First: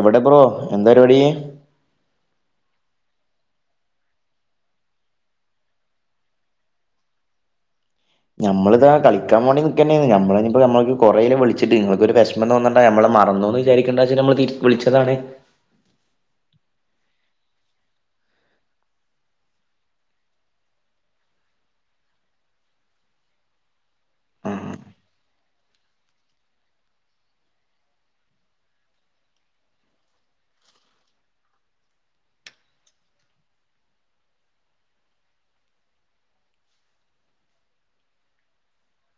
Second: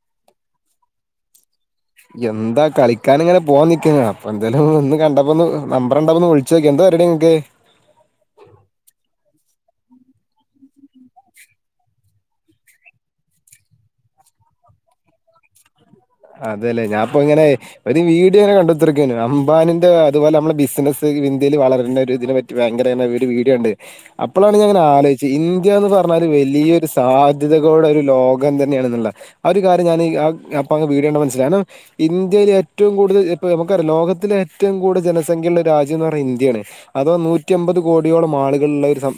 എവിടെ ബ്രോ എന്താരിപാടീ എന്താ കളിക്കാന് ഇങ്ങനെ പോവാൻ നിക്കേനി അപ്പ എന്താലും ഒന്ന് കണ്ടപ്പോന്ന് നമ്പ്രണ്ടപ്പൊന്ന് വിളിച്ചോക്ക്യാ എന്താ പരാടി ഇങ്ങക്ക് ഞമ്മളിതാ കളിക്കാൻ വാണ്ടി നിക്കെന്നേണ് ഞമ്മളിനിപ്പോ ഞമ്മളൊരു കൊറേരെ വിളിച്ചിട്ട് ഇങ്ങക്കൊരു വെഷ് ഒന്നുംതോന്നണ്ട ഞമ്മള് മറന്നുന്ന് വിചാരിക്കണ്ടാച്ച് നമ്മള് തിരി വിളിച്ചതാണ് അതെല്ലേ ഞാപ്പെങ്ങനെ ഒരു വീട് ഇങ്ങനെ കണ്ടത്തിനടക്കയാണ് അംബാനിന്റെ അതുപോലെ നമ്മളെ ബിസിനസ് ഇന്ത്യിൽ വളരണ്ട ഒരു ഇതിനെ പറ്റി റ്റ് ഭയങ്കരാനെ വീട് വീടുകൻണ്ട് അപ്പളാണ് ഞാൻങ്ങനെ ആലോയ്ച് ഇന്ത്യ ന്ന് പറഞ്ഞാല് വലിയൊരു സാധ്യതകോടെ ഒരു ലോകം തന്നെയാണന്നുള്ള ആ ഒരു കാര്യം ഞാനി ആഹ് അപ്പൊ അങ് വീടിയോകണ്ട മനസിലാ കാര്നം ഇന്ത്യയിൽ ഏറ്റവും കൂടുതൽ ഇപ്പോ നമുക്കറിയാം ലോകത്തിലെ ഏറ്റവും കൂടുതൽ ജനസംഖ്യള്ള ഒരു രാജ്യം എന്ന് പറ ഇന്ത്യാണ് അതോ നൂറ്റി അമ്പത് കോടിയോളം ആളുകളുള്ള ഒരു സം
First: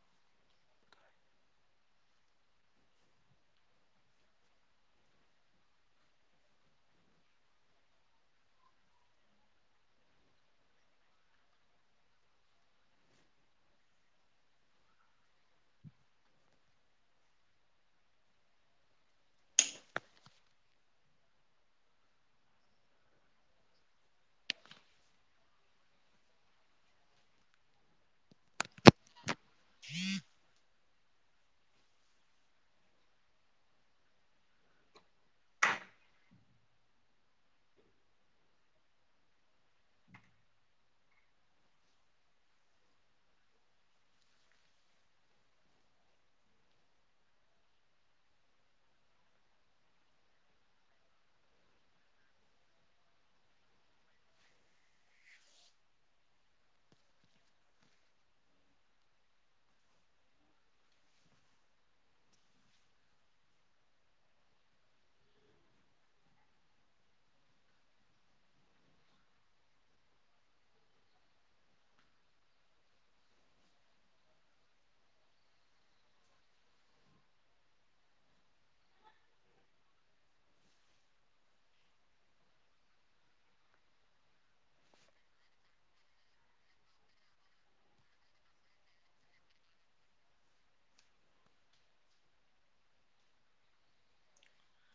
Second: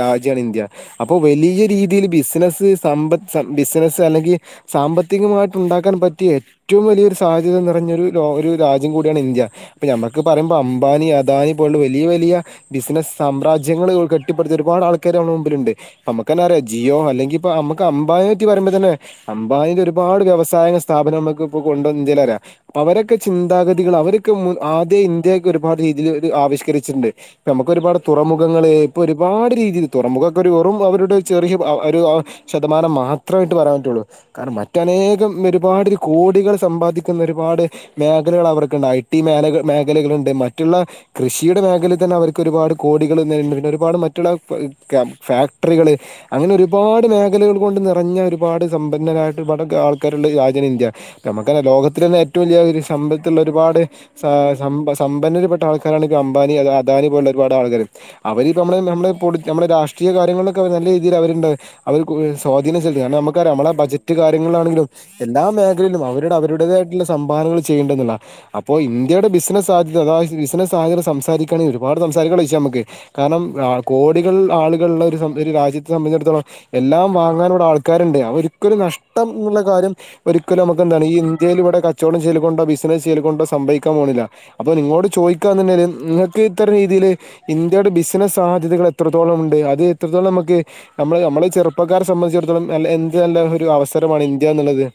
രാജ്യണ് ഇന്ത്യ അപ്പൊ വലിയ രീതീൽ ബിസിനസ്സ് സമ്പത് സ ബിസിനസ്സ് അല്ലെങ്കി സാമ്പത്തികമായിട്ട് ഉണ്ടാ ക്കാൻ പറ്റിയ ഏറ്റവും വലിയൊരു സാഹധ്യത നിറഞ്ഞൊരു ഒരു ലോ ഒരു രാജ്യം കൂടിയാണ് ഇന്ത്യ ഇപ്പൊ ഞമ്മക്ക് പറയുമ്പോ അംബാനി അദാനി പോലുള്ള വലിയ വലിയ ബിസിനസ് സാമ്രാജ്യങ്ങൾ ഒ കെട്ടിപ്പെടുത്തി ഒരുപാട് ആൾക്കാർ നമ്മുടെ മുമ്പിലുണ്ട് നമ്മുക്കന്നാ അറിയ ജിയോ അല്ലെങ്കി ഇപ്പ അമ്മക്ക് അമ്പാനെറ്റി പറയ്മ്പ തന്നെ അംമ്പാനിൻ്റെ ഒരുപാട് വ്യവസായ സ്ഥാപനം നമുക്കിപ്പൊ കൊണ്ടുവന് ഇന്ത്യേലരാ അവരൊക്കെ ചിന്താഗതികൾ അവരൊക്കെ മു ആദ്യ ഇന്ത്യക്കെ ഒരുപാട് രീതിയിൽ അവര് ആവിഷ്കരിച്ചിട്ടുണ്ട് ഇപ്പ ഞമ്മക്ക് ഒരുപാട് തുറമുഖങ്ങള് ഇപ്പൊ ഒരുപാട് രീതിൽ തുറമുഖൊക്കൊരു വെറും അവരുടെ ഒരു ചെറിയ വ ആഹ് ഒരു ആഹ് ശതമാനം മാത്രമായിട്ട് പറയാൻ പറ്റുള്ളൂ കാരണം മറ്റനേകം വരും ഒരുപാട് കോടികൾ സമ്പാദിക്കുന്ന ഒരുപാട് മേഖലകൾ അവർക്കുണ്ട് ഐ ടി മേനക മേഖലകളുണ്ട് മറ്റുള്ള കൃഷിയുടെ മേഖലയിൽ തന്നെ അവർക്ക് ഒരുപാട് കോടികൾ നേരുണ്ട് പിന്നെ ഒരുപാട് മറ്റുള്ള ഫ ഫാക്ടറികള് അങ്ങനെ ഒരുപാട് മേഖലകൾ കൊണ്ട് നിറഞ്ഞ ഒരുപാട് സമ്പന്നരായിട്ട് പല ആൾക്കാരുണ്ട് രാ തിന് ഇന്ത്യ നമുക്കറിയ ലോകത്തിൽ തന്നെ ഏറ്റവും വലിയ ഒരു സംബത്തുള്ള ഒരുപാട് സ സംമ്പ സമ്പന്നരപ്പെട്ട ആൾക്കാരാണ് അംബാനി അദാനി പോലുള്ള ഒരുപാട് ആൾക്കാര് അവരിപ്പ നമ്മള് നമ്മുടെ പൊളി നമ്മുടെ രാഷ്ട്രീയ കാര്യങ്ങളിലൊക്കെ നല്ല രീതിയിൽ അവരുണ്ട് അവര്ക്ക്‌ [unintelligible] സ്വാധീനം ചെൽ കാരണം നമുക്കറിയാം നമ്മളെ ബജറ്റ് കാര്യങ്ങളിലാണെങ്കിലും എല്ലാ മേഖലയിലും അവരുടെ അവരുടേതായിട്ടുള്ള സംഭാവനകൾ ചെയ്യുണ്ടെന്നുള്ള അപ്പോ ഇന്ത്യയുടെ ബിസിനസ് സാധ്യത അതായത് ബിസിനസ് സാധ്യത സംസാരിക്കണേ ഒരുപാട് സംസാരിക്കാനുള്ള വിഷയാ ഞമ്മക്ക് കാരണം ആഹ് കോടികൾ ആളുകളുള്ളൊരു സം ഒര് രാജ്യത്തെ സംബന്ധിച്ചിടത്തോളം എല്ലാം വാങ്ങാനുവ്ടെ ആൾക്കാര്ണ്ട് അവർക്കൊരു നഷ്ടം എന്നുള്ള കാര്യം ഒരിക്കലും അമക്കെന്താണ് ഈ ഇന്ത്യയില്‌വടെ കച്ചോടം ചെയ്യല് കൊണ്ടോ ബിസിനസ്യ്യല്കൊണ്ടോ സംഭവിക്കാൻ പോണില്ല അപ്പൊ നിങ്ങളോട് ചോദിക്കാന്ന്ണ്ടെല് ഉം നിങ്ങക്ക് ഇത്ര രീതില് ഇന്ത്യയുടെ ബിസിനസ് സാധ്യതകൾ എത്രത്തോളംണ്ട് അത് എത്രത്തോളം അമക്ക് ന്നമ്മള് ന്നമ്മള് ഈ ചെറുപ്പക്കാരെ സംബന്ധിച്ചിടത്തോളംഎല്ല എന്ത് നല്ല ഒരു അവസരമാണ് ഇന്ത്യ എന്ന്ള്ളത്.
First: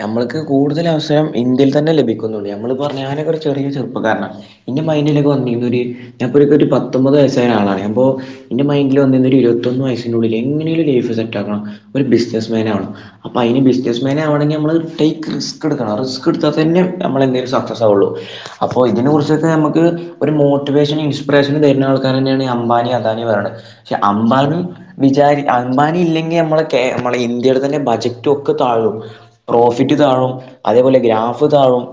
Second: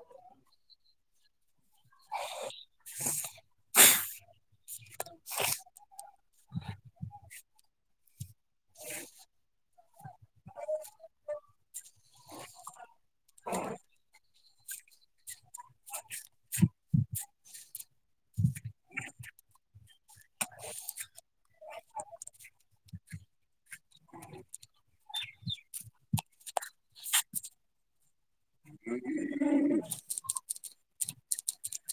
ഞമ്മള്ക്ക് കൂടുതൽ അവസരം ഇന്ത്യയിൽ തന്നെ ലഭിക്കുന്നുള്ളൂ ഞമ്മളെന്ന് പറഞ്ഞ ഞാനൊക്കെ ഒരു ചെറിയ ചെറുപ്പക്കാരനാണ് ഇന്റെ മൈൻിലൊക്കെ വന്നിന്നൊര് ഞാൻപ്പോരു പത്തൊമ്പത് വയസ്സായ ആളാണ് അപ്പോ ഇന്റെ മൈൻഡില് വന്നിന്നൊര് ഇരുപത്തൊന്ന് വയസിനുള്ളില് എങ്ങനെലും ലൈഫ് സെറ്റാഗണം ഒരു ബിസിനസ് മാൻ ആവണം. അപ്പ അയ്ന് ബിസിനസ്മാൻ ആവണെങ്കി ഞമ്മള്ത് ടെക്ക് റിസ്ക്ട്ക്കണം റിസ്ക്ക്ട്ത്താതന്നെ ന്നമ്മളെന്തേലും സക്സസാവൊള്ളൂ. അപ്പോ ഇതിനെ കുറിച്ചൊക്കെ ഞമ്മക്ക് ഒര് മോട്ടിവേഷന് ഇൻസ്പറേഷൻ തരുന്ന ആൾക്കാരേന്നെണ് അംബാനി അദാനി പറിണത്. പഷെ അംബാനി വിചാരി അംബാനി ഇല്ലെങ്കി അമ്മളെ കേ ഞമ്മളെ ഇന്ത്യയുടെ തന്നെ ബജറ്റ് റ്റൊക്ക് താഴും പ്രോഫിറ്റ് താഴും അതേപോലെ ഗ്രാഫ് താഴും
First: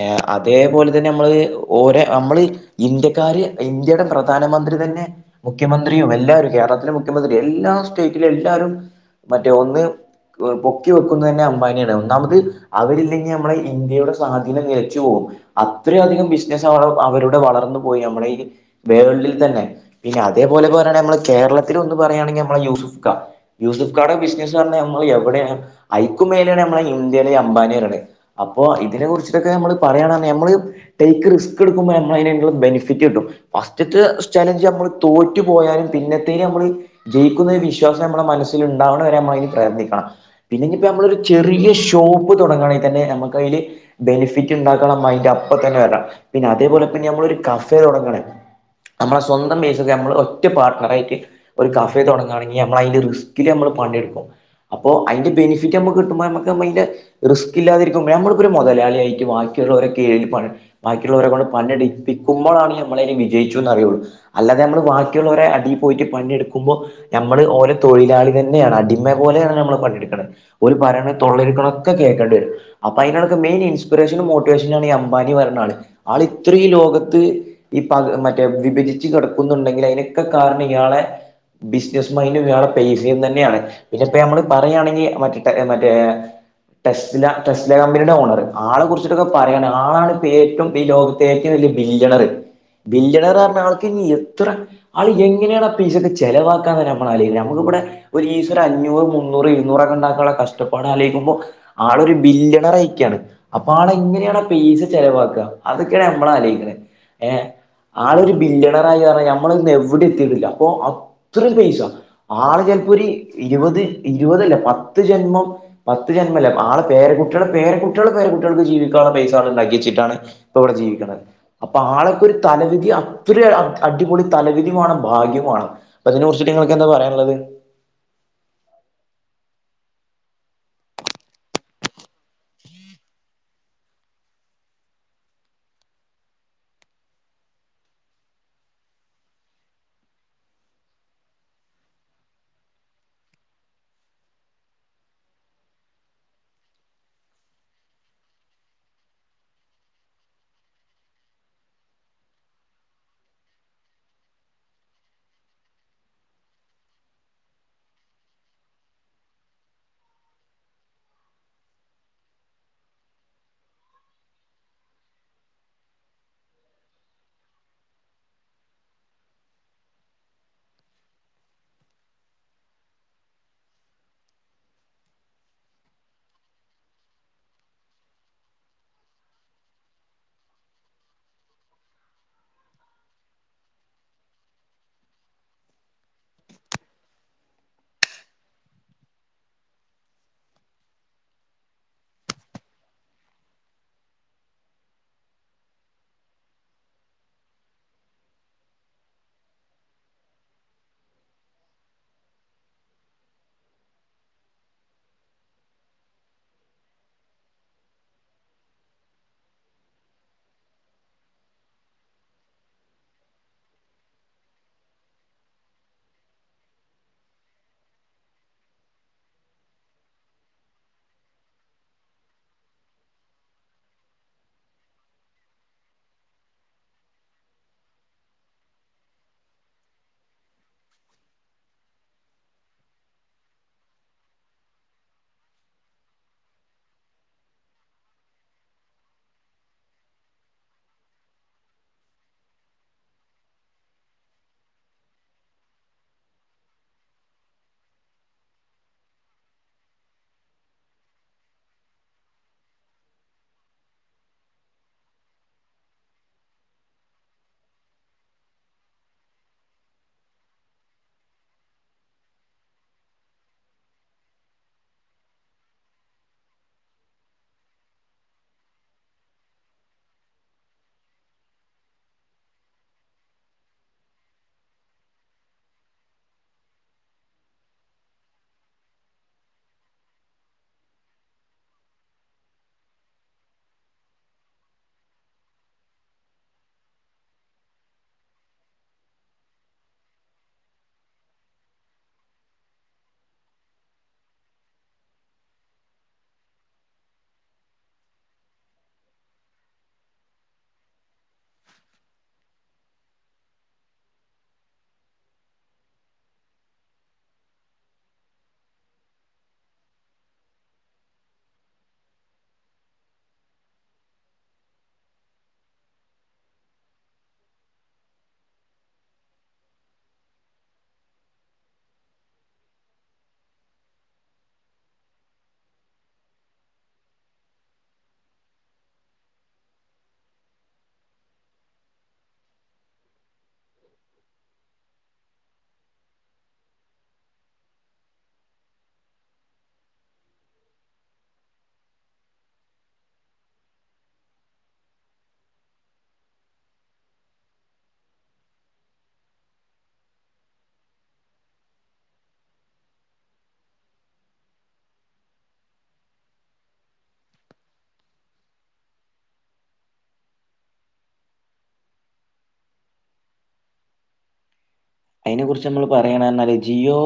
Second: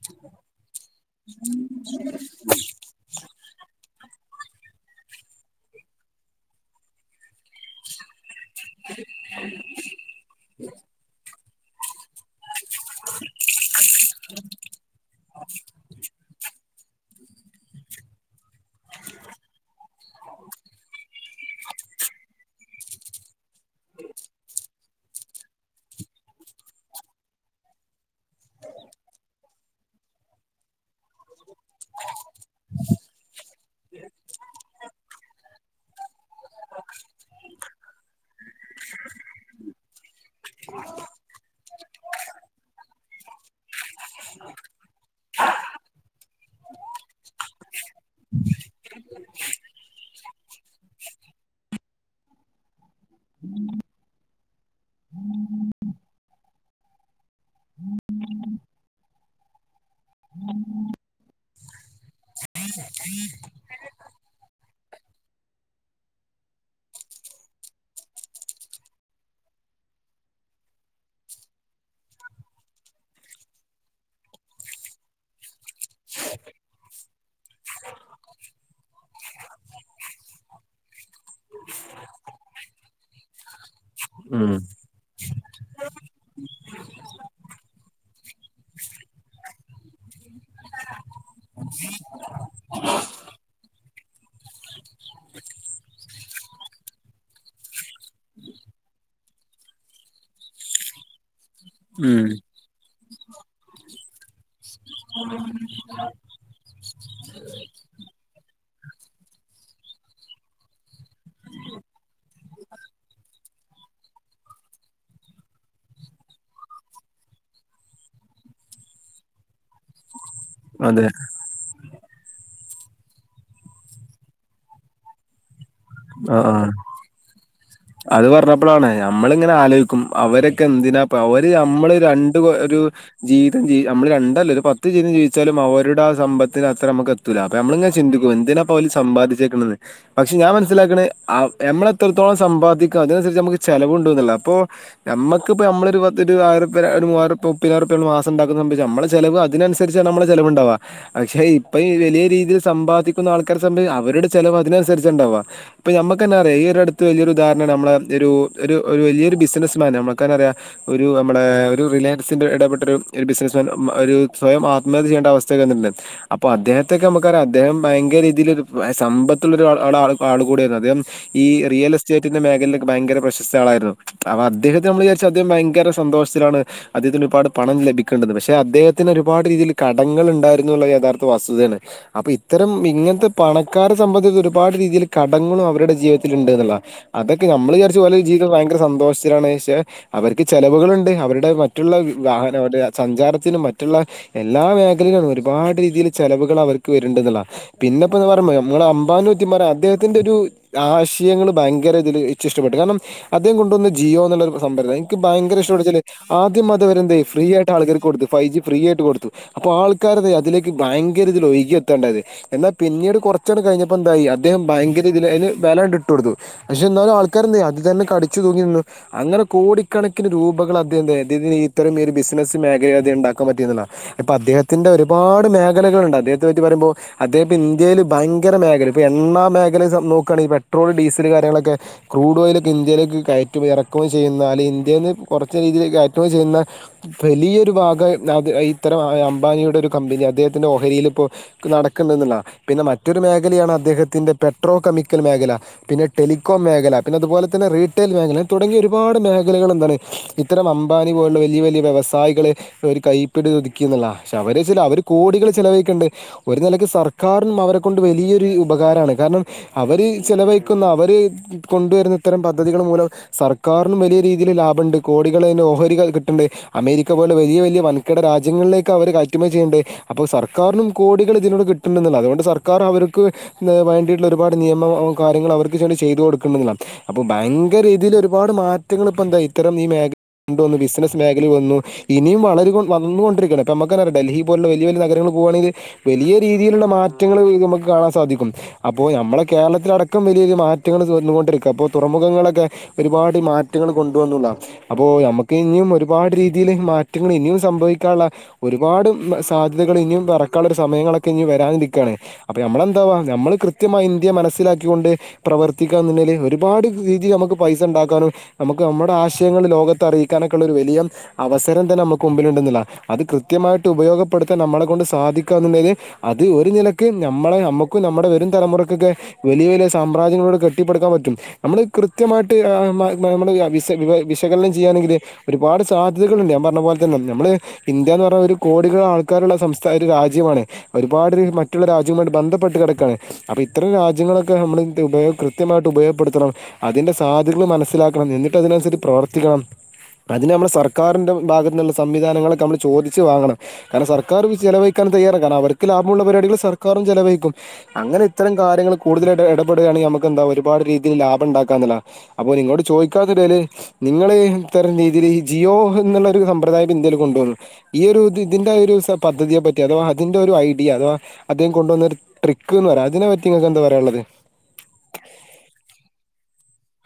എഹ് അതേപോലെ തന്നെ ന്നമ്മള് ഓരേ അമ്മള് ഇന്ത്യക്കാര് ഇന്ത്യയുടെ പ്രധാനമന്ത്രി തന്നെ മുഖ്യമന്ത്രിയും എല്ലാരും കേരളത്തിലെ മുഖ്യമന്ത്രി എല്ലാ സ്റ്റേറ്റിലെല്ലാരും മറ്റേ ഒന്ന് പൊക്കി വെക്കുന്നന്നെ അംബാനിയാണ് ഒന്നാമത് അവരില്ലെങ്കിൽ ഞമ്മളെ ഇന്ത്യയുടെ സാധീനം നിലച്ച്പോവും അത്രിംഅധികം ബിസിനസ് [inaudible] അവരുടെ വളർന്ന് പോയി ന്നമ്മുടെ വേൾഡിൽ തന്നെ പിന്നെ അതേപോലെ പറെണ് ഞമ്മളെ കേരളത്തിലൊന്ന് പറയാണെങ്കി ഞമ്മളെ യൂസുഫ്ക്ക. യൂസഫ് കാടെ ബിസിനസ്സ്റിണേ ഞമ്മള് എവിടെണ് ഐക്കുമേലെണ് ഞമ്മളെയു ഇന്ത്യയിലെ അംബാനി പറിണേ അപ്പോ ഇതിനെ കുറിച്ച്ട്ടൊക്കെ ഞമ്മള് പറയണ ഞമ്മള് ടൈക്ക് റിസ്ക്ക്. ക്ക്‌ ഇട്ക്കുമ്പോ ഞമ്മളയ്നൊരു ബെൻഫിറ്റിട്ടും ഫസ്റ്റ്ത്തെചലഞ്ച് ഞമ്മള് തോറ്റു പോയാലും പിന്നെത് പിന്നെ ഞമ്മള് ജയിക്കുംന്നൊര് വിശ്വാസം ഞമ്മളെ മനസ്സിലുണ്ടാവണവരെ ഞമ്മളയ്ന് പ്രയത്നിക്കണം. പിന്നെ ഇഞ്ഞി ഇപ്പൊ ഞമ്മളൊരു ചെറിയ ഷോപ്പ് തൊടങ്ങാണെങ്കി തന്നെ ഞമ്മക്കയില് ബെനിഫിറ്റ് ണ്ടാക്കണം മൈൻറ് അപ്പ തന്നെ വരാം പിന്നെ അതേപോലെതന്നെ ഞമ്മളൊരു കഫേ തൊടങ്ങാണ് നമ്മളെ സ്വന്തം പെസക്ക്‌ ഞമ്മള് ഒറ്റ പാർട്ടണർ ആയിട്ട് ഒരു കാഫേ തൊടങ്ങാണെങ്കി ഞമ്മളയിന് റിസ് തില് അമ്മള് പണിട്ക്കും അപ്പോ അയിന്റെ ബെനിഫിറ്റ് അമ്മക്ക്‌ കിട്ടുമ്പോ അമക്ക് അം അയിന്റെ റിസ്ക് ഇല്ലാതിരിക്കുമ്പോ ഞമ്മള്പ്പോര് മുതലാളിയായ്ട്ട് ബാക്കിയുള്ളവരേ കീഴില് പണി ബക് ളൊരകൊണ്ട് പണിട്പ്പിക്കുമ്പോഴാണ് ഞമ്മളെയില് വിജയിച്ചു ക്കും ന്നറിയൊള്ളൂ അല്ലാതെ ഞമ്മള് ബാക്കിയുള്ളവരെ അടി പോയിറ്റ് പണിട്ക്കുമ്പോ ഞമ്മള് ഓലെ തൊഴിലാളി തന്നെയാണ് അടിമ പോലെയാണ് ഞമ്മള് പണിട്ക്ക്‌ണേ ഓല് പറെണേ തൊള്ളെര്ക്ക്‌ണ ഒക്കെ കേൾക്കണ്ടെരും അപ്പൊ അയിനണക്ക്‌ മെയിൻ ഇൻസ്പിറേഷനും മോട്ടിവേഷനുയാണ് ഈ അംമ്പനി പറിണ ആള്. ആള് ഇത്ര ഈ ലോകത്ത് ഈ പഹ് മറ്റേ വിഭജിച്ചു കെടക്കുന്നുണ്ടെങ്കി അയിനൊക്കെ കാരണം ഇയാളെ. ബിസിനസ് മൈന്ഡും ഇയാളെ പേസം തന്നെയാണ് പിന്നെ ഇപ്പ ഞമ്മള് ഉം പറയാണെങ്കി മട്ടെ മറ്റേ ടെസ് ല ടെസ് ല കമ്പനിയുടെ ഓണർ ആളെ കുറിച്ചിട്ടൊക്കെ പറയാണ് ആളാണ് ഇപ്പ ഏറ്റവും ഈ ലോക പ്പെറ്റവും വല്ല്യ ബിലിജെണർ ബിൻജെണർ പറഞ്ഞ ആൾക്ക് ഇ എത്ര ആള് എങ്ങനെയാണ് ആ പെസൊക്കെ ചെലവാക്കാന്നന്നെ ഞമ്മള് അലോയിക്ക്ണേ ഞമക്കിവടെ ഒരീസൊരഅഞ്ഞൂറ് മുന്നൂറ് എഴുന്നൂറൊക്കെണ്ടാക്കാനുള്ള കഷ്ടപ്പാട് ആലോഴിക്കുമ്പോ ആളൊരു ഉം ബില്യണർയിക്കാണ്. അപ്പ ആള് എങ്ങനെയാണ് പേയിസ ചെലവാക്ക അതൊക്കെയാണ് എമ്മളാ ആലോയിക്കണേ ഏഹ് ആളൊരു ബില്ലണറായി അറിം ഞമ്മളൊന്നും എവടിം എത്തിട്ടില്ല അപ്പൊ അത്രയും പൈസ ആളൊര് ചെൽപ്പോര് ഇരുപത് ഇരുപതല്ല പത്ത് ജന്മം പത്ത് ജന്മല്ല ആള് പേരകുട്ട്യാളെ പേരകുട്ട്യാളെ പേര കുട്ട്യാക്ക് ജീവിക്കാള്ള പൈസആള് ഇണ്ടാക്കിച്ച്ട്ടാണ് പ്പൊ ഇവടെ അതെ ജീവിക്ക്ണേ അപ്പൊ ആളൊക്കൊ ഒരു തലവിധി അത്ര അടിപൊളി തലവിധി വേണം ഭാഗ്യം വേണം ഇപ്പൊ ഇതിനെ ആ കുറിച്ചിട്ട് ആ ഇങ്ങൾക്കെന്താപറയാള്ളത്? അത് പറഞ്ഞപ്പളാണ് ഞമ്മള്ങ്ങനെ ആലോയിക്കും അവരൊക്കെ എന്തിനാപൊ അവര് അമ്മള് രണ്ട് ഒരു ജീവിക്കണം ജിവി ഞമ്മള് രണ്ടല്ല ഒര് പത്ത്ജീവിതം ജീവിച്ചാലും അവര്ടെ ആ സമ്പത്തിന് അത്ര അമുക്ക് എത് അപ്പൊ നമ്മളങ്ങെ ചിന്തിക്കും എന്തിനാപ്പൊ അവല് സമ്പാതിച്ചേക്കുന്നത് പക്ഷെ ഞാൻ മനസ്സിലാക്കണ നമ്മളെത്രത്തോളം സമ്പാദിക്കും അതിനനുസരിച്ച് നമുക്ക് ചെലവുണ്ടോന്നല്ല അപ്പൊ നമ്മുക്ക്പ്പൊ നമ്മള ഒരുര ഒരു മൂയിരപ്പതിനായിരുപ മാസംണ്ടാക്കുന്ന സംഭവിച്ച നമ്മള ചെല വ ഇതിനനുസരിച്ച് നമ്മള് ചെലവ്ണ്ടാവുക പക്ഷെ ഇപ്പ ഈ വലിയ രീതിയിൽ സമ്പാദിക്കുന്ന ആൾക്കാരെ സംഭവ അവരുടെ ചെലവ് അതിനനുസരിച്ച് ഉണ്ടാവാ ഇപ്പ നമ്മുക്കന്നെ അറിയാ ഈ ഒരു അടുത്ത് വലിയൊരു ഉദാഹാരണം നമ്മള ഒരു ഒരു വലിയൊരു ബിസിനസ്സ്മാൻ നമ്മൾക്കന്ന അറയാം ഒരു നമ്മള ഒരു റിലയൻസിന്റെ ഇടപെട്ട ഒരു ബിസിനസ് മാൻ ഒരു സ്വയം ആത്മഹത്യ ചെയ്യേണ്ട അവസ്ഥയൊക്കെ വന്നിട്ടുണ്ട് അപ്പൊ അദ്ദേഹത്തെൊക്കെ നമുക്കറിയാം അദ്ദേഹം ഭയങ്കര രീതിയി ഒരു സമ്പത്തുള്ള ആള് കൂടിയായിരുന്നു അദ്ദേഹം ഈ റിയൽ സ്റ്റേറ്റിന്റെ മേഖലക്ക് ഭയങ്കര പ്രശസ്ത ആളായിരുന്നു അപ്പ അദ്ദേഹത്തെ നമ്മ വിചാരിച്ച അദ്ദേഹം ഭയങ്കര സന്തോഷത്തിലാണ് അദ്ദേഹത്തിന് ഒരുപാട് പണം ലഭിക്കേണ്ട് പക്ഷെ അദ്ദേഹത്തിന് ഒരുപാട് രീതിയിൽ കടങ്ങൾ ഉണ്ടായിരുന്നുള്ള യഥാർത്ഥ വസ്തുതയാണ് അപ്പൊ ഇത്തരം ഇങ്ങനത്തെ പണക്കാരെ സംബന്ധിച്ച് ഒരുപാട് രീതിയിൽ കടങ്ങളും അവരുടെ ജീവിതത്തില് ഇണ്ട് എന്നുള്ള അതൊക്കെ നമ്മള് വിചാരിച്ച പോലെ ഒരു ജീവിതം ഭയങ്കര സന്തോഷത്തിലാണ് പക്ഷെ അവർക്ക് ചെലവുകളുണ്ട് അവരുടെ മറ്റുള്ള വാഹനം അവരുടെ സഞ്ചാരത്തിനും മറ്റുള്ള എല്ലാ മേഖലയിലും ഒരുപാട് രീതിൽ ചെലവുകൾ അവർക്ക് വരണ്ട് എന്നുള്ളതാണ് പിന്നെപ്പ എന്ന് പറയുമ്പ [unintelligible] അദ്ദേഹത്തിന്റെ ഒരു ആശയങ്ങള് ഭയങ്കര ഇതിൽ ഏറ്റവും ഇഷ്ടപ്പെട്ടു കാരണം അദ്ദേഹം കൊണ്ടുവന്ന ജിയോ എന്നുള്ള ഒരു സംഭരമാണ് എനിക്ക് ഭയങ്കര ഇഷ്ടപ്പെട്ട വെച്ചാല് ആദ്യം അതവരെ എന്തേ ഫ്രീ ആട്ട് ആൾക്കാര്ക്ക് കൊടുത്തു ഫൈവ് ജി ഫ്രീ ആയിട്ട് കൊടുത്തു അപ്പൊ ആൾക്കാര അതിലേക്ക് ഭയങ്കര ഇതിൽ ഒരുകി എത്താണ്ടായത് എന്നാ പിന്നീട് കുറച്ചങ്ങ്ട് കഴിഞ്ഞപ്പോ എന്തായി അദ്ദേഹം ഭയങ്കര ഇതിന് വില അങ്ങിട് ഇട്ടൊടുത്തു പക്ഷെ എന്നാലും ആൾക്കാരെന്തെയ്യും അത് തന്നെ കടിച്ചു തൂങ്ങി നിന്നു അങ്ങനെ കോടിക്കണക്കിന് രൂപകള് അദ്ദേഹം നേടിയത് ഇത്തരം ഒരു ബിസിനസ് മേഖലേൽ അത് ഇണ്ടാക്കാൻ പറ്റിയിന്നുള്ളതാ ഇപ്പൊ അദ്ദേഹത്തിന്റെ ഒരുപാട് മേഖലകളുണ്ട് അദ്ദേഹത്തെ പറ്റി പറയുമ്പോ അദ്ദേഹപ്പം ഇന്ത്യയില് ഭയങ്കര മേഖല ഇപ്പൊ എണ്ണ മേഖല നോക്കുകയാണെങ്കി ഈ പെട്രോള് ഡീസല് കാര്യങ്ങളൊക്കെ ക്രൂഡ് ഓയില് ഒക്കെ ഇന്ത്യയിലേക്ക് കയറ്റും ഇറക്കുകയും ചെയ്യുന്നാല് ഇന്ത്യയിന്ന് കുറച്ച് രീതിയില് കയറ്റുകയും ചെയ്യുന്ന വലിയൊരു ഭാഗം അത് ഇത്തരം അംബാനിയുടെ ഒരു കമ്പനി അദ്ദേഹത്തിന്റെ ഓഹരിയിൽ ഇപ്പോ നടക്ക്ണ്ട് എന്നുള്ളതാ പിന്നെ മറ്റൊരു മേഖലയാണ് അദ്ദേഹത്തിന്റെ പെട്രോ കെമിക്കൽ മേഖല പിന്നെ ടെലികോം മേഖല പിന്ന അതുപോലെ തന്നെ റീറ്റെയിൽ മേഖല തുടങ്ങിയ ഒരുപാട് മേഖലകൾ എന്താണ് ഇത്തരം അംമ്പാനി പോലുള്ള വലിയ വലിയ വ്യവസായികള് ഒരു കൈപ്പടി ഒതുക്കിന്നുള്ള പക്ഷെ അവര് ചില അവര് കോടികള് ചിലവഴിക്ക്ണ്ട് ഒരു നിലക്ക് സർക്കാരും അവരെക്കൊണ്ട് വലിയൊരു ഉപകാരാണ് കാരണം അവര് ചിലവ ന്ന അവര് കൊണ്ടുവരുന്ന ഇത്തരം പദ്ധതികള് മൂലം സർക്കാരിന് വലിയ രീതിയിൽ ലാഭണ്ട് കോടികള് അയിന് ഓഹരികൾ കിട്ടണ്ട് അമേരിക്ക പോലെ വലിയ വലിയ വൻകിട രാജ്യങ്ങളിലേക്ക് അവര് കയറ്റുമതി ചെയ്യ്ണ്ട് അപ്പൊ സർക്കാരിനും കോടികൾ ഇതിനോട് കിട്ട്ണ്ട്ന്ന്ള്ളതാ അതുകൊണ്ട് സർക്കാർ അവർക്ക് വേണ്ടിയിട്ടുള്ള ഒരുപാട് നിയമം കാര്യങ്ങൾ അവ ചെയ്ത് കൊടുക്ക്ണ്ട്ന്നാ അപ്പ ഭയങ്കര രീതിയിൽ ഒരുപാട് മാറ്റങ്ങൾ ഇപ്പ എന്താ ഇത്തരം ഈ മേഖല കൊണ്ടു വന്ന് ബിസിനസ് മേഖലേൽ വന്നു ഇനിയും വള വളന്നുകൊണ്ടിരിക്ക ഇപ്പ നമുക്കറിയാം ഡൽഹി പോലുള്ള വലിയ വലിയ നഗരങ്ങളിൽ പോകുവാണെങ്കില് വലിയ രീതിയിലുള്ള മാറ്റങ്ങൾ നമുക്ക് കാണാൻ സാധിക്കും അപ്പോ നമ്മുടെ കേരളത്തിലടക്കം വ മാറ്റങ്ങൾ വന്നുകൊണ്ടിരിക്ക അപ്പൊ തുറമുഖങ്ങളൊക്കെ ഒരുപാട് മാറ്റങ്ങൾ കൊണ്ടുവന്നുള്ളാണ് അപ്പൊ നമുക്ക് ഇനിയും ഒരുപാട് രീതിയിൽ മാറ്റങ്ങൾ ഇനിയും സംഭവിക്കാനുള്ള ഒരുപാട് സാധ്യതകൾ ഇനിയും പറക്കാനുള്ള ഒരു സമയങ്ങളൊക്കെ ഇനി വരാനിരിക്കാണ് അപ്പൊ നമ്മളെന്താവാ നമ്മള് കൃത്യമായ ഇന്ത്യ മനസ്സിലാക്കി കൊണ്ട് പ്രവർത്തിക്കാന്ന് ഇണ്ടെങ്കില് ഒരുപാട് രീതിൽ നമുക്ക് പൈസ ഇണ്ടാക്കാനും നമുക്ക് നമ്മുടെ ആശയങ്ങൾ ലോകത്ത് അറിയിക്കാനൊക്കെയിള്ള ഒരു വലിയ അവസരം തന്നെ നമുക്ക് മുമ്പില ഉണ്ടെന്നുള്ളതാണ് അത് കൃത്യമായിട്ട് ഉപയോഗപ്പെടുത്താൻ നമ്മളെ കൊണ്ട് സാധിക്കുക എന്നുള്ളത് അത് ഒരു നിലക്ക് നമ്മളെ നമ്മുക്കും നമ്മുടെ വരും തലമുറക്കൊക്കെ വലിയ വലിയ സാമ്രാജ്യങ്ങളും കെട്ടിപ്പടുക്കാൻ പറ്റും നമ്മള് കൃത്യമായിട്ട് നമ്മള് വി വി വിശകലനം ചെയ്യുവാണെങ്കില് ഒരുപാട് സാധ്യതകളുണ്ട് ഞാൻ പറഞ്ഞ പോലെ തന്നെ നമ്മള് ഇന്ത്യ എന്ന് പറഞ്ഞാ ഒരു കോടികള് ആൾക്കാരുള്ള സംസ്ഥാന ഒരു രാജ്യമാണ് ഒരുപാട് മറ്റുള്ള രാജ്യങ്ങളുമായിട്ട് ബന്ധപ്പെട്ട് കിടക്കയാണ് അപ്പൊ ഇത്തരം രാജ്യങ്ങളൊക്കെ നമ്മള് ഉപയോഗം കൃത്യമായിട്ട് ഉപയോഗപ്പെടുത്തണം അതിന്റെ സാധ്യതകൾ മനസ്സിലാക്കണം എന്നിട്ട് അതിനനുസരിച്ച് പ്രവർത്തിക്കണം അതിന് നമ്മൾ സർക്കാരിന്റെ ഭാഗത്തുള്ള സംവിധാനങ്ങളൊക്കെ നമ്മള് ചോദിച്ചു വാങ്ങണം കാരണം സർക്കാർ ചെലവഴിക്കാൻ തയ്യാറ കാരണം അവർക്ക് ലാഭമുള്ള പരിപാടികൾ സർക്കാരും ചിലവഴിക്കും അങ്ങനെ ഇത്തരം കാര്യങ്ങള് കൂടുതലായിട്ട് എടപെടുകയാണെങ്കി മ്മക്ക് എന്താ ഒരുപാട് രീതിയിൽ ലാഭം ഉണ്ടാക്കാന്നുള്ളതാ അപ്പൊ നിങ്ങോട് ചോദിക്കാതിടല് നിങ്ങള് ഇത്തരം രീതിയിൽ ഈ ജിയോ എന്നുള്ളൊരു സമ്പ്രദായം ഇന്ത്യയിൽ കൊണ്ടുവ [unintelligible] ഈ ഒരു ഇ ഇതിന്റെ ഒരു പദ്ധതിയെ പറ്റി അഥവാ അതിന്റെ ഒരു ഐഡിയ അഥവാ അദ്ദേഹം കൊണ്ടുവന്ന ഒരു ട്രിക്ക് എന്ന് പറയാം അതിനെ പറ്റി നിങ്ങക്ക് എന്താ പറയാനുള്ളത് അതിനെ കുറിച്ച് നമ്മള് പറയണ എന്നാല് ജിയോ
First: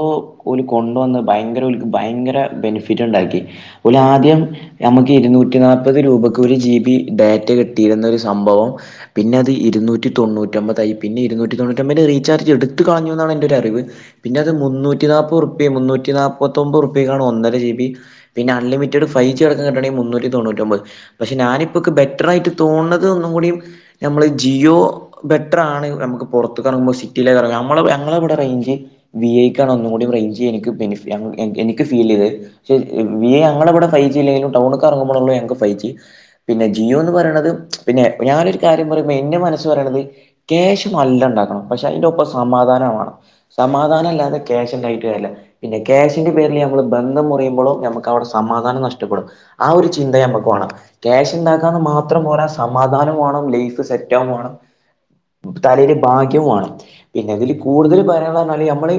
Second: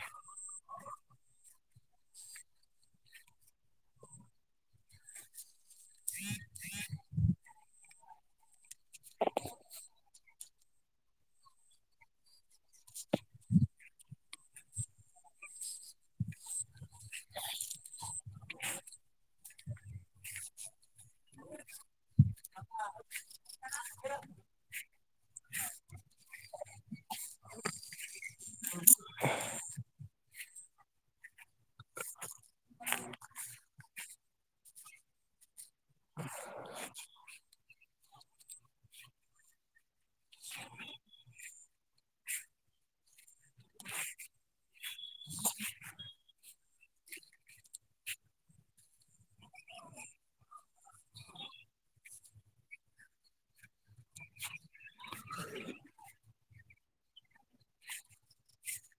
ഓല് കൊണ്ടുവന്ന് ഭയങ്കര ഓല്ക്ക് ഭയങ്കര ബെനിഫിറ്റ് ഉണ്ടാക്കി ഓല് ആദ്യം നമ്മുക്ക് ഇരുന്നൂറ്റി നാല്പത് രൂപക്ക് ഒരു ജി ബി ഡാറ്റ കിട്ടിയിരുന്ന ഒരു സംഭവം പിന്നെ അത് ഇരുന്നൂറ്റി തൊണ്ണൂറ്റൊമ്പതായി പിന്നെ ഇരുന്നൂറ്റി തൊണ്ണൂറ്റൊമ്പതിന്റെ റീചാർജ് എടു എടുത്തു കളഞ്ഞു എന്നാണ് എൻ്റെ ഒരറിവ് പിന്നെ അത് മുന്നൂറ്റി നാപ്പത് റുപ്യ മുന്നൂറ്റി നാല്പ്പത്തൊമ്പത് റുപ്യക്കാണ് ഒന്നര ജി ബി പിന്ന അൺലിമിറ്റഡ് ഫൈ ജി അടക്കം കിട്ടണെങ്കി മുന്നൂറ്റി തൊണ്ണൂറ്റൊമ്പത് പക്ഷെ ഞാനിപ്പോക്ക് ബെറ്ററായിട്ട് തോന്നുന്നത് ഒന്നും കൂടിയും നമ്മള് ജിയോ ബെറ്ററാണ് നമുക്ക് പുറത്ത് കറങ്ങുമ്പോൾ സിറ്റിയിലെകറങ്ങാം ഞങ്ങളെ ഇവിടെ റേഞ്ച് വി ഐക്കാണ് ഒന്നും കൂടി റേഞ്ച് എനിക്ക് എനിക്ക് ഫീൽ ചെയ്തത് പക്ഷെ വി ഐ ഞങ്ങളെവിടെ റേഞ്ച് ഇല്ലെങ്കിലും ടൗണ്ക്ക് ഇറങ്ങുമ്പോൾ ഉള്ള് ഞങ്ങക്ക് ഫൈവ് ജി പിന്നെ ജിയോ എന്ന് പറയണത് പിന്നെ ഞാനൊരു കാര്യം പറയുമ്പോ എന്റെ മനസ്സ് പറയണത് ക്യാഷ് നല്ല ഉണ്ടാക്കണം പക്ഷെ അതിന്റെ ഒപ്പം സമാധാനമാവണം സമാധാനം ഇല്ലാതെ ക്യാഷ് ഉണ്ടായിട്ട് കാര്യം ഇല്ല പിന്നെ ക്യാഷിന്റെ പേരിൽ ഞമ്മൾ ബന്ധം മുറയുമ്പോളും നമുക്ക് അവിടെ സമാധാനം നഷ്ടപ്പെടും ആ ഒരു ചിന്ത നമ്മക്ക് വേണം ക്യാഷ് ഉണ്ടാക്കാന്ന് മാത്രം പോരാ സമാധാനം വേണം ലൈഫ് സെറ്റ് ആകുംവേണം തലയില് ഭാഗ്യംവേണം പിന്നെ ഇതില് കൂടുതൽ പറയണല് നമ്മള്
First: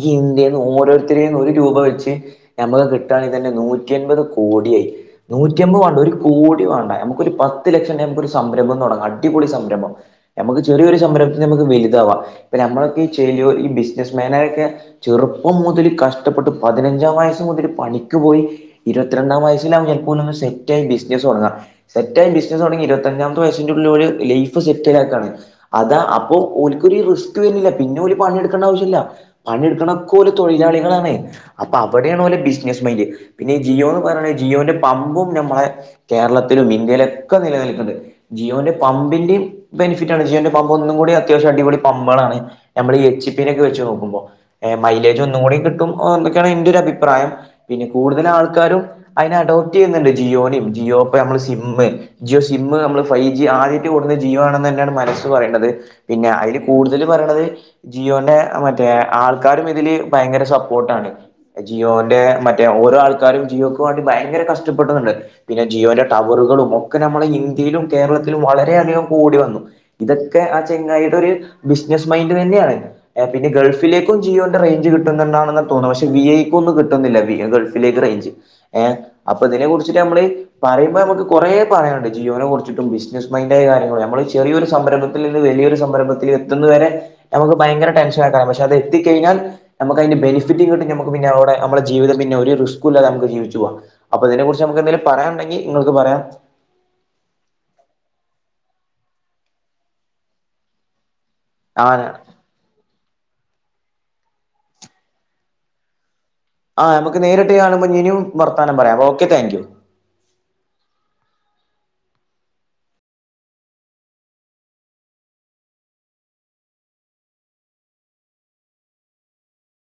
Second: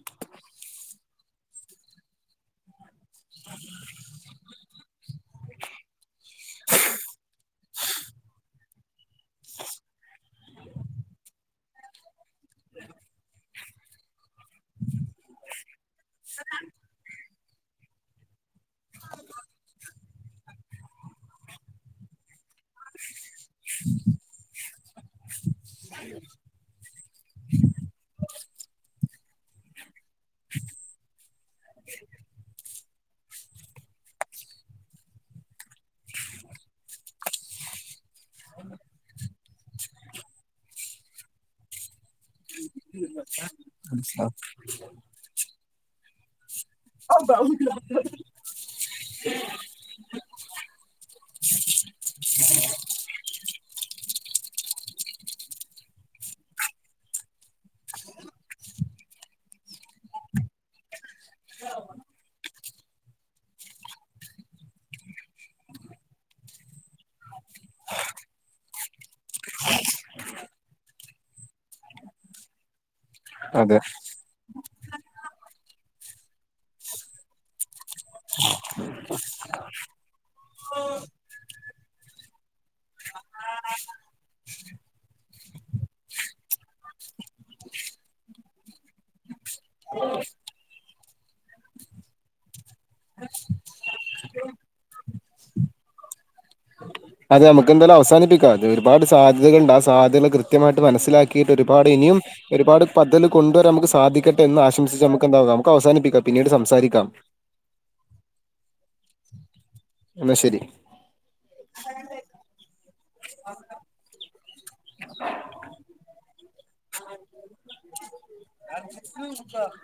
ഈ ഇന്ത്യയിന്ന് ഓരോരുത്തരേന്ന് ഒരു രൂപ വെച്ച് നമുക്ക് കിട്ടുകയാണെങ്കിൽ തന്നെ നൂറ്റി അൻപത് കോടിയായി നൂറ്റിമ്പത് വേണ്ട ഒരു കോടി വേണ്ട നമുക്കൊരു പത്ത് ലക്ഷം നമുക്ക് ഒരു സംരംഭം തുടങ്ങാം അടിപൊളി സംരംഭം നമുക്ക് ചെറിയൊരു സംരംഭത്തി നമുക്ക് വലുതാവാം ഇപ്പ നമ്മളൊക്കെ ഈ ചെയ്യോ ഈ ബിസിനസ്മാനായൊക്കെ ചെറുപ്പം മുതൽ കഷ് ടപ്പെട്ടു പതിനഞ്ചാം വയസ് മുതല് പണിക്ക് പോയി ഇരുത്തി രണ്ടാം വയസിലാവുമ്പോ എനിക്ക് തോന്നുന്ന് സെറ്റായി ബിസിനസ് തുടങ്ങാം സെറ്റായി ബിസിനസ് തുടങ്ങി ഇരുപത്തഞ്ചാമത്തെ വയസിന്റെ ഉള്ളിലൊരു ലൈഫ് സെറ്റില ആക്കാണ് അതാ അപ്പൊ ഓൽക്കൊരു റിസ്ക് വരില്ല പിന്നെ ഓല് പണിയെടുക്കേണ്ട ആവശ്യമില്ല പണിയെടുക്കണൊക്കോലെ തൊഴിലാളികളാണെ അപ്പൊ അവിടെയാണ് ഓലെ ബിസിനസ് മൈന്റ് പിന്നെ ഈ ജിയോ എന്ന് പറയണെ ജിയോന്റെ പമ്പും നമ്മളെ കേരളത്തിലും ഇന്ത്യയിലൊക്കെ നിലനിൽക്ക്ണ്ട് ജിയോന്റെ പമ്പിന്റെയും ബെനിഫിറ്റാണ് ജിയോന്റെ പമ്പ് ഒന്നും കൂടി അത്യാവശ്യം അടിപൊളി പമ്പുകളാണ് നമ്മൾ ഈ എച്ച് പിനൊക്കെവെച്ച് നോക്കുമ്പോ മൈലേജ് ഒന്നും കൂടി കിട്ടും എന്തൊക്കെയാണ് എന്റെ ഒരു അഭിപ്രായം പിന്നെ കൂടുതൽ ആൾക്കാരും അതിനെ അഡോപ്റ്റ് ചെയ്യുന്നുണ്ട് ജിയോനും ജിയോപ്പോ നമ്മള് സിം ജിയോ സിമ്മ് നമ്മള് ഫൈവ് ജി ആദ്യമായിട്ട് കൊടുവന്ന ജിയോ ആണെന്ന് തന്നെയാണ് മനസ്സ് പറയണത് പിന്നെ അതില് കൂടുതൽ പറയണത് ജിയോന്റെ മറ്റേ ആൾക്കാരും ഇതില് ഭയങ്കര സപ്പോർട്ടാണ് ജിയോന്റെ മറ്റേ ഓരോ ആൾക്കാരും ജിയോക്ക് വേണ്ടി ഭയങ്കര കഷ്ടപ്പെടുന്നുണ്ട് പിന്നെ ജിയോന്റെ ടവറുകളും ഒക്കെ നമ്മളെ ഇന്ത്യയിലും കേരളത്തിലും വളരെ അധികം കൂടി വന്നു ഇതൊക്കെ ആ ചെങ്ങായിടൊരു ബിസിനസ് മൈൻഡ് തന്നെയാണ് പിന്നെ അതെ ഗൾഫിലേക്കും ജിയോന്റെ റേഞ്ച് കിട് ട്ടുന്നുണ്ടാണ്ന്ന തോന്നുന്നു പക്ഷെ വി ഐക്ക് ഒന്നും കിട്ടുന്നില്ല വി ഐ ഗൾഫിലേക്ക് റേഞ്ച് ഏ അപ്പതിനെ കുറിച്ചിട്ട് നമ്മള് പറയ്മ്പൊ നമക്ക് കുറേ പറയാൻണ്ട് ജീഒനെ കുറിച്ചിട്ടും ബിസിനസ് മൈൻഡായ കാര്യങ്ങൾ നമ്മള് ചെറിയൊരു സംരംഭം ത്തിൽ നിന്ന് വലിയൊരു സംരംഭത്തിൽ എത്തുന്ന വരെ നമക്ക് ഭയങ്കര ടെൻഷനാ ടൈം പക്ഷെ അത് എത്തിക്കയ്ഞ്ഞാൽ നമക്കയിന്റെ ബെനിഫിറ്റ കിട്ടും ഞമ്മക്ക് പിന്നെ അവടെ അമ്മടെ ജീവിതം പിന്ന ഒരുറിസ്ക്കുല്ലാതെ അമ്മക്ക് ജീവിച്ചു പോവാ അപ്പൊതിനെ കുറിച്ച് നമക്ക് എന്തെങ്കിലും പറയാണ്ടെങ്കി ങ്ങൾക്ക് പറയാം അതെ നമുന്തായാലും അവാനപ്പിക്കാം അത് ഒരുപാട് സാധ്യതകുണ്ട് സധ്യത കൃത്യമായിട്ട് മനസിലാ ക്കീട്ട് ഒരുപാട് ആഹ് ഇനിയും ഒരുപാ പദ്ധൽ കൊണ്ട് വരാ നമുക്ക് സാധിക്കട്ടെ എന്ന് ആഷംസിച്ച് നമുക്ക് എന്താവ നമുക്ക് അവാനിപ്പിക്കാം ആഹ് നമക്ക് നേരിട്ട് കാണുമ്പോൾ ഇനിയും വർത്താനം പറയാം ഓക്കെ താങ്ക് യു ന്ന ശരി